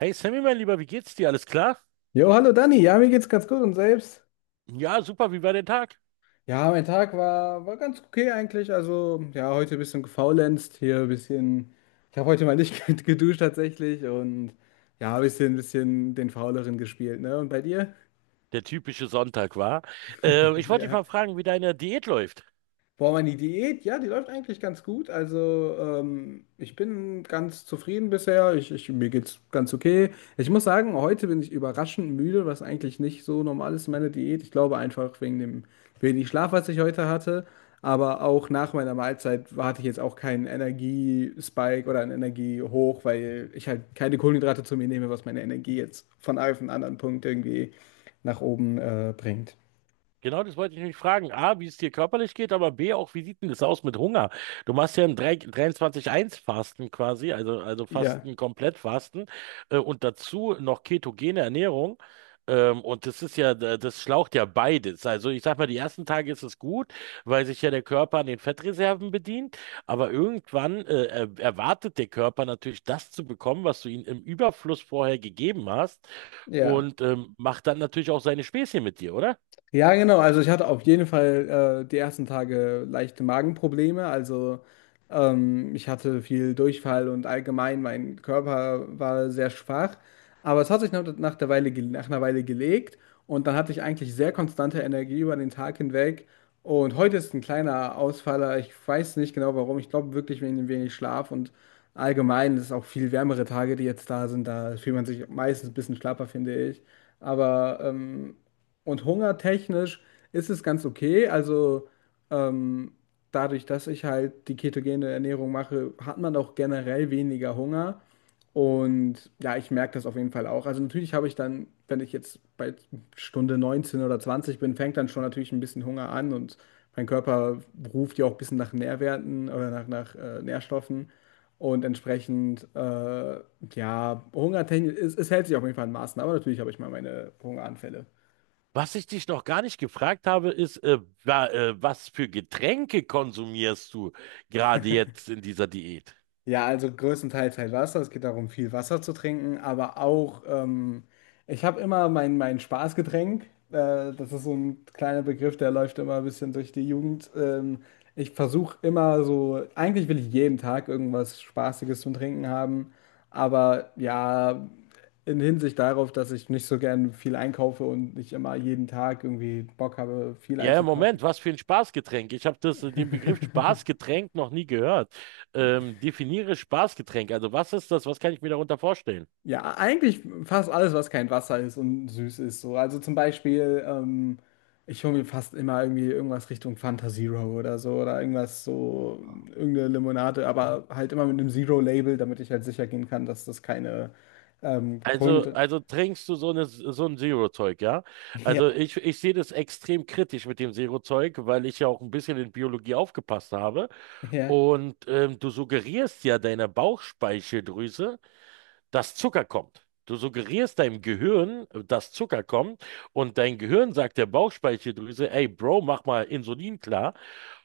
Hey Sammy, mein Lieber, wie geht's dir? Alles klar? Jo, hallo Dani, ja, mir geht's ganz gut und selbst? Ja, super, wie war der Tag? Ja, mein Tag war ganz okay eigentlich. Also, ja, heute ein bisschen gefaulenzt, hier ein bisschen. Ich habe heute mal nicht geduscht tatsächlich und ja, ein bisschen den Fauleren gespielt, ne? Und bei dir? Der typische Sonntag war. Ich wollte dich Ja. mal fragen, wie deine Diät läuft. Boah, meine Diät, ja, die läuft eigentlich ganz gut. Also, ich bin ganz zufrieden bisher. Mir geht's ganz okay. Ich muss sagen, heute bin ich überraschend müde, was eigentlich nicht so normal ist in meiner Diät. Ich glaube einfach wegen dem wenig Schlaf, was ich heute hatte. Aber auch nach meiner Mahlzeit hatte ich jetzt auch keinen Energiespike oder einen Energiehoch, weil ich halt keine Kohlenhydrate zu mir nehme, was meine Energie jetzt von einem auf den anderen Punkt irgendwie nach oben bringt. Genau, das wollte ich mich fragen. A, wie es dir körperlich geht, aber B, auch wie sieht denn das aus mit Hunger? Du machst ja ein 3 23-1-Fasten quasi, also Ja, Fasten, Komplettfasten und dazu noch ketogene Ernährung. Und das ist ja, das schlaucht ja beides. Also ich sag mal, die ersten Tage ist es gut, weil sich ja der Körper an den Fettreserven bedient, aber irgendwann erwartet der Körper natürlich das zu bekommen, was du ihm im Überfluss vorher gegeben hast ja. und macht dann natürlich auch seine Späßchen mit dir, oder? Ja, genau. Also ich hatte auf jeden Fall die ersten Tage leichte Magenprobleme. Also ich hatte viel Durchfall und allgemein mein Körper war sehr schwach. Aber es hat sich nach der Weile, nach einer Weile gelegt, und dann hatte ich eigentlich sehr konstante Energie über den Tag hinweg. Und heute ist ein kleiner Ausfaller. Ich weiß nicht genau warum. Ich glaube wirklich wegen dem wenig Schlaf, und allgemein ist es auch viel wärmere Tage, die jetzt da sind. Da fühlt man sich meistens ein bisschen schlapper, finde ich. Aber und hungertechnisch ist es ganz okay. Also ähm, dadurch, dass ich halt die ketogene Ernährung mache, hat man auch generell weniger Hunger. Und ja, ich merke das auf jeden Fall auch. Also natürlich habe ich dann, wenn ich jetzt bei Stunde 19 oder 20 bin, fängt dann schon natürlich ein bisschen Hunger an, und mein Körper ruft ja auch ein bisschen nach Nährwerten oder nach Nährstoffen. Und entsprechend, ja, hungertechnisch, es hält sich auf jeden Fall in Maßen, aber natürlich habe ich mal meine Hungeranfälle. Was ich dich noch gar nicht gefragt habe, ist, was für Getränke konsumierst du gerade jetzt in dieser Diät? Ja, also größtenteils halt Wasser. Es geht darum, viel Wasser zu trinken, aber auch, ich habe immer mein Spaßgetränk. Das ist so ein kleiner Begriff, der läuft immer ein bisschen durch die Jugend. Ich versuche immer so, eigentlich will ich jeden Tag irgendwas Spaßiges zum Trinken haben, aber ja, in Hinsicht darauf, dass ich nicht so gern viel einkaufe und nicht immer jeden Tag irgendwie Bock habe, viel Ja, einzukaufen. Moment, was für ein Spaßgetränk? Ich habe das, den Begriff Spaßgetränk noch nie gehört. Definiere Spaßgetränk. Also was ist das? Was kann ich mir darunter vorstellen? Ja, eigentlich fast alles, was kein Wasser ist und süß ist. So. Also zum Beispiel, ich hole mir fast immer irgendwie irgendwas Richtung Fanta Zero oder so oder irgendwas so, irgendeine Limonade, aber halt immer mit einem Zero-Label, damit ich halt sicher gehen kann, dass das keine Also, Kohlenhydrate. also trinkst du so eine, so ein Zero-Zeug, ja? Ja, Also ich sehe das extrem kritisch mit dem Zero-Zeug, weil ich ja auch ein bisschen in Biologie aufgepasst habe. ja. Und du suggerierst ja deiner Bauchspeicheldrüse, dass Zucker kommt. Du suggerierst deinem Gehirn, dass Zucker kommt, und dein Gehirn sagt der Bauchspeicheldrüse, ey Bro, mach mal Insulin klar.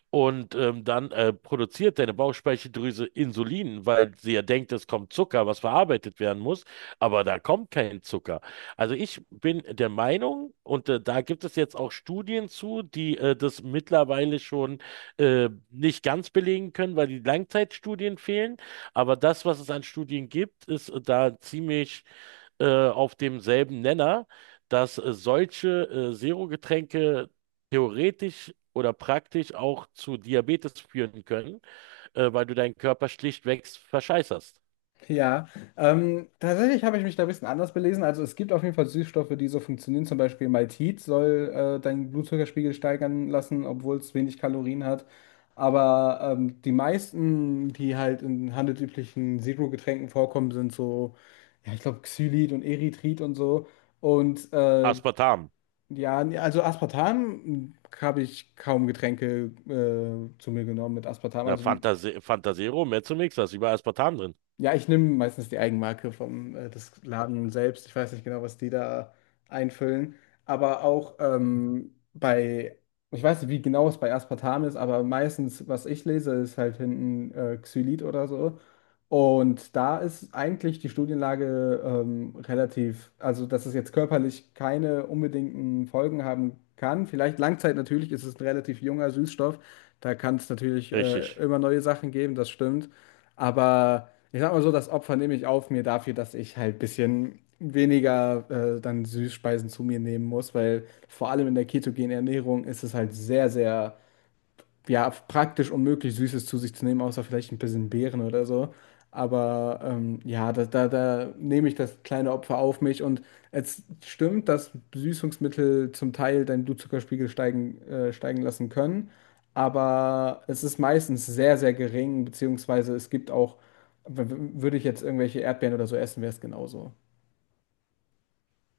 Und dann produziert deine Bauchspeicheldrüse Insulin, weil sie ja denkt, es kommt Zucker, was verarbeitet werden muss, aber da kommt kein Zucker. Also ich bin der Meinung, und da gibt es jetzt auch Studien zu, die das mittlerweile schon nicht ganz belegen können, weil die Langzeitstudien fehlen. Aber das, was es an Studien gibt, ist da ziemlich auf demselben Nenner, dass solche Zero-Getränke theoretisch oder praktisch auch zu Diabetes führen können, weil du deinen Körper schlichtweg verscheißerst. Ja, tatsächlich habe ich mich da ein bisschen anders belesen. Also es gibt auf jeden Fall Süßstoffe, die so funktionieren. Zum Beispiel Maltit soll deinen Blutzuckerspiegel steigern lassen, obwohl es wenig Kalorien hat. Aber die meisten, die halt in handelsüblichen Zero-Getränken vorkommen, sind so, ja, ich glaube, Xylit und Erythrit und so. Und Aspartam. ja, also Aspartam habe ich kaum Getränke zu mir genommen mit Aspartam. Na, Also. Fantase Fantasero, Mezzomix, da ist überall Aspartam drin. Ja, ich nehme meistens die Eigenmarke vom des Laden selbst. Ich weiß nicht genau, was die da einfüllen. Aber auch, ich weiß nicht, wie genau es bei Aspartam ist, aber meistens, was ich lese, ist halt hinten Xylit oder so. Und da ist eigentlich die Studienlage relativ, also dass es jetzt körperlich keine unbedingten Folgen haben kann. Vielleicht Langzeit natürlich ist es ein relativ junger Süßstoff. Da kann es natürlich Richtig. immer neue Sachen geben, das stimmt. Aber ich sag mal so, das Opfer nehme ich auf mir dafür, dass ich halt ein bisschen weniger dann Süßspeisen zu mir nehmen muss, weil vor allem in der ketogenen Ernährung ist es halt sehr, sehr ja, praktisch unmöglich, Süßes zu sich zu nehmen, außer vielleicht ein bisschen Beeren oder so. Aber ja, da nehme ich das kleine Opfer auf mich. Und es stimmt, dass Süßungsmittel zum Teil deinen Blutzuckerspiegel steigen lassen können. Aber es ist meistens sehr, sehr gering, beziehungsweise es gibt auch, würde ich jetzt irgendwelche Erdbeeren oder so essen, wäre es genauso.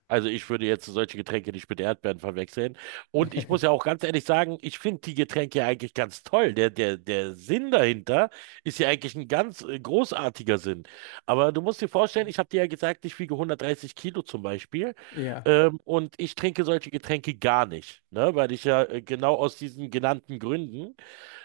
Also ich würde jetzt solche Getränke nicht mit Erdbeeren verwechseln. Und ich muss ja auch ganz ehrlich sagen, ich finde die Getränke ja eigentlich ganz toll. Der Sinn dahinter ist ja eigentlich ein ganz großartiger Sinn. Aber du musst dir vorstellen, ich habe dir ja gesagt, ich wiege 130 Kilo zum Beispiel. Ja. Und ich trinke solche Getränke gar nicht, ne? Weil ich ja genau aus diesen genannten Gründen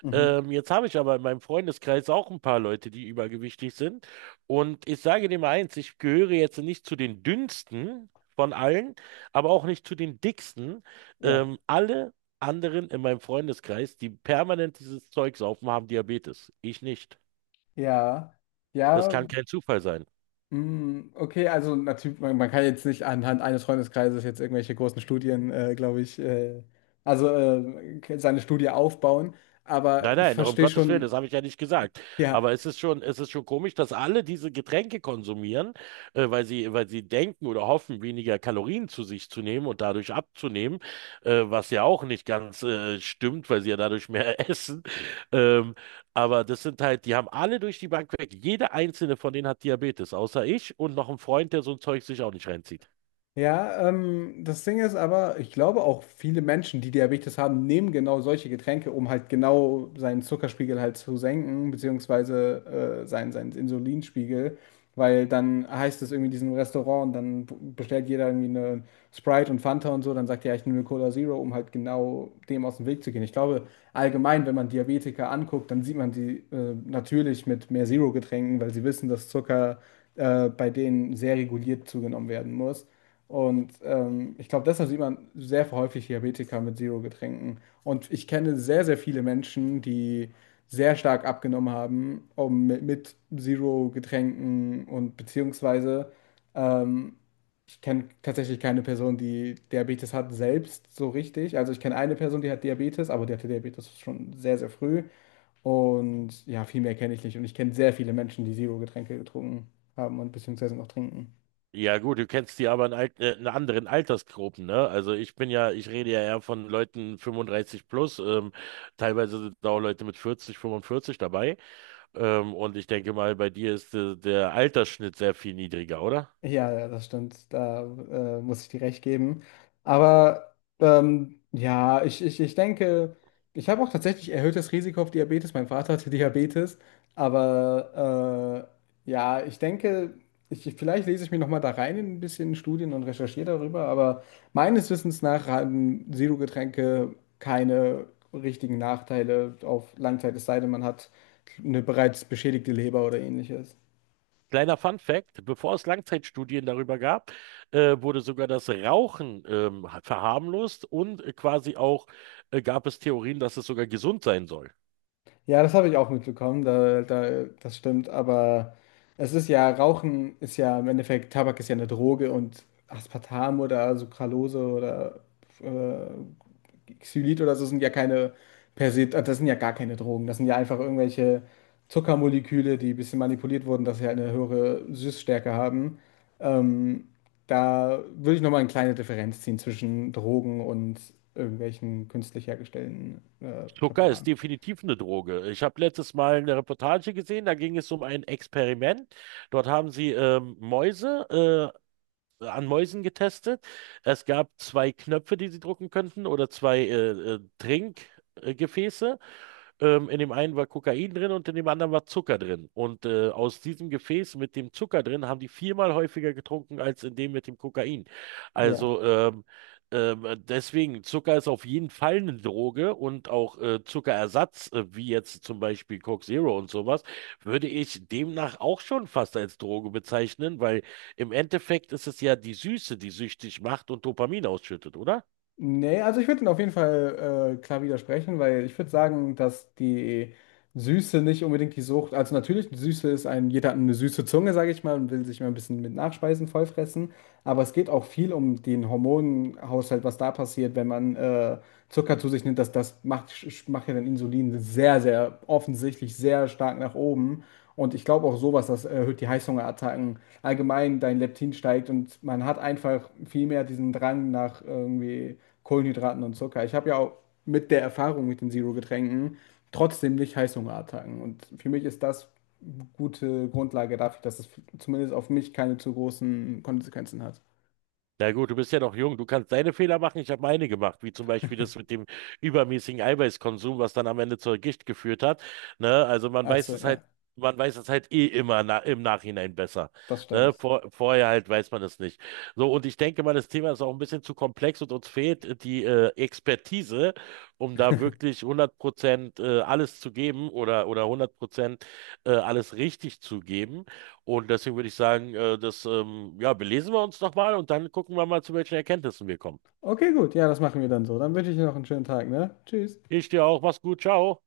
Mhm. Jetzt habe ich aber in meinem Freundeskreis auch ein paar Leute, die übergewichtig sind. Und ich sage dir mal eins, ich gehöre jetzt nicht zu den dünnsten von allen, aber auch nicht zu den dicksten. Ja. Alle anderen in meinem Freundeskreis, die permanent dieses Zeugs saufen, haben Diabetes. Ich nicht. Ja. Das Ja. kann kein Zufall sein. Mm, okay, also natürlich, man kann jetzt nicht anhand eines Freundeskreises jetzt irgendwelche großen Studien, glaube ich, also seine Studie aufbauen, aber Nein, ich nein, um verstehe Gottes Willen, das schon, habe ich ja nicht gesagt. ja. Aber es ist schon komisch, dass alle diese Getränke konsumieren, weil sie denken oder hoffen, weniger Kalorien zu sich zu nehmen und dadurch abzunehmen, was ja auch nicht ganz stimmt, weil sie ja dadurch mehr essen. Ähm, aber das sind halt, die haben alle durch die Bank weg. Jeder einzelne von denen hat Diabetes, außer ich und noch ein Freund, der so ein Zeug sich auch nicht reinzieht. Ja, das Ding ist aber, ich glaube auch viele Menschen, die Diabetes haben, nehmen genau solche Getränke, um halt genau seinen Zuckerspiegel halt zu senken, beziehungsweise seinen Insulinspiegel, weil dann heißt es irgendwie in diesem Restaurant, und dann bestellt jeder irgendwie eine Sprite und Fanta und so, dann sagt er, ja, ich nehme Cola Zero, um halt genau dem aus dem Weg zu gehen. Ich glaube, allgemein, wenn man Diabetiker anguckt, dann sieht man die natürlich mit mehr Zero-Getränken, weil sie wissen, dass Zucker bei denen sehr reguliert zugenommen werden muss. Und ich glaube, deshalb sieht man sehr häufig Diabetiker mit Zero-Getränken. Und ich kenne sehr, sehr viele Menschen, die sehr stark abgenommen haben, um mit Zero-Getränken und beziehungsweise ähm, ich kenne tatsächlich keine Person, die Diabetes hat, selbst so richtig. Also ich kenne eine Person, die hat Diabetes, aber die hatte Diabetes schon sehr, sehr früh. Und ja, viel mehr kenne ich nicht. Und ich kenne sehr viele Menschen, die Zero-Getränke getrunken haben und beziehungsweise noch trinken. Ja gut, du kennst die aber in, alt, in anderen Altersgruppen, ne? Also ich rede ja eher von Leuten 35 plus, teilweise sind da auch Leute mit 40, 45 dabei. Und ich denke mal, bei dir ist der Altersschnitt sehr viel niedriger, oder? Ja, ja, das stimmt. Da muss ich dir recht geben. Aber ja, ich denke, ich habe auch tatsächlich erhöhtes Risiko auf Diabetes. Mein Vater hatte Diabetes. Aber ja, ich denke, vielleicht lese ich mich nochmal da rein in ein bisschen Studien und recherchiere darüber. Aber meines Wissens nach haben Zero-Getränke keine richtigen Nachteile auf Langzeit, es sei denn, man hat eine bereits beschädigte Leber oder ähnliches. Kleiner Fun Fact, bevor es Langzeitstudien darüber gab, wurde sogar das Rauchen verharmlost und quasi auch gab es Theorien, dass es sogar gesund sein soll. Ja, das habe ich auch mitbekommen, das stimmt, aber Rauchen ist ja im Endeffekt, Tabak ist ja eine Droge, und Aspartam oder Sucralose oder äh, Xylit oder so sind ja keine per se, das sind ja gar keine Drogen, das sind ja einfach irgendwelche Zuckermoleküle, die ein bisschen manipuliert wurden, dass sie halt eine höhere Süßstärke haben. Ähm, da würde ich nochmal eine kleine Differenz ziehen zwischen Drogen und irgendwelchen künstlich hergestellten Zucker ist Präparaten. definitiv eine Droge. Ich habe letztes Mal eine Reportage gesehen, da ging es um ein Experiment. Dort haben sie Mäuse an Mäusen getestet. Es gab zwei Knöpfe, die sie drücken könnten, oder zwei Trinkgefäße. In dem einen war Kokain drin und in dem anderen war Zucker drin. Und aus diesem Gefäß mit dem Zucker drin haben die viermal häufiger getrunken als in dem mit dem Kokain. Ja. Also ähm, deswegen, Zucker ist auf jeden Fall eine Droge und auch Zuckerersatz, wie jetzt zum Beispiel Coke Zero und sowas, würde ich demnach auch schon fast als Droge bezeichnen, weil im Endeffekt ist es ja die Süße, die süchtig macht und Dopamin ausschüttet, oder? Nee, also ich würde ihn auf jeden Fall klar widersprechen, weil ich würde sagen, dass die Süße nicht unbedingt die Sucht, also natürlich, die Süße ist ein, jeder hat eine süße Zunge, sage ich mal, und will sich mal ein bisschen mit Nachspeisen vollfressen, aber es geht auch viel um den Hormonhaushalt, was da passiert, wenn man Zucker zu sich nimmt, das, macht ja dann Insulin sehr, sehr offensichtlich sehr stark nach oben. Und ich glaube auch sowas, das erhöht die Heißhungerattacken. Allgemein dein Leptin steigt, und man hat einfach viel mehr diesen Drang nach irgendwie Kohlenhydraten und Zucker. Ich habe ja auch mit der Erfahrung mit den Zero-Getränken trotzdem nicht Heißhungerattacken. Und für mich ist das eine gute Grundlage dafür, dass es zumindest auf mich keine zu großen Konsequenzen hat. Na gut, du bist ja noch jung. Du kannst deine Fehler machen. Ich habe meine gemacht, wie zum Beispiel das mit dem übermäßigen Eiweißkonsum, was dann am Ende zur Gicht geführt hat. Ne? Also man weiß Also es halt, ja, man weiß es halt eh immer na im Nachhinein besser. das Ne? stimmt. Vor vorher halt weiß man es nicht. So, und ich denke mal, das Thema ist auch ein bisschen zu komplex und uns fehlt die Expertise, um da wirklich 100% alles zu geben oder 100% alles richtig zu geben. Und deswegen würde ich sagen, ja, belesen wir uns doch mal und dann gucken wir mal, zu welchen Erkenntnissen wir kommen. Okay, gut, ja, das machen wir dann so. Dann wünsche ich dir noch einen schönen Tag, ne? Tschüss. Ich dir auch, mach's gut, ciao.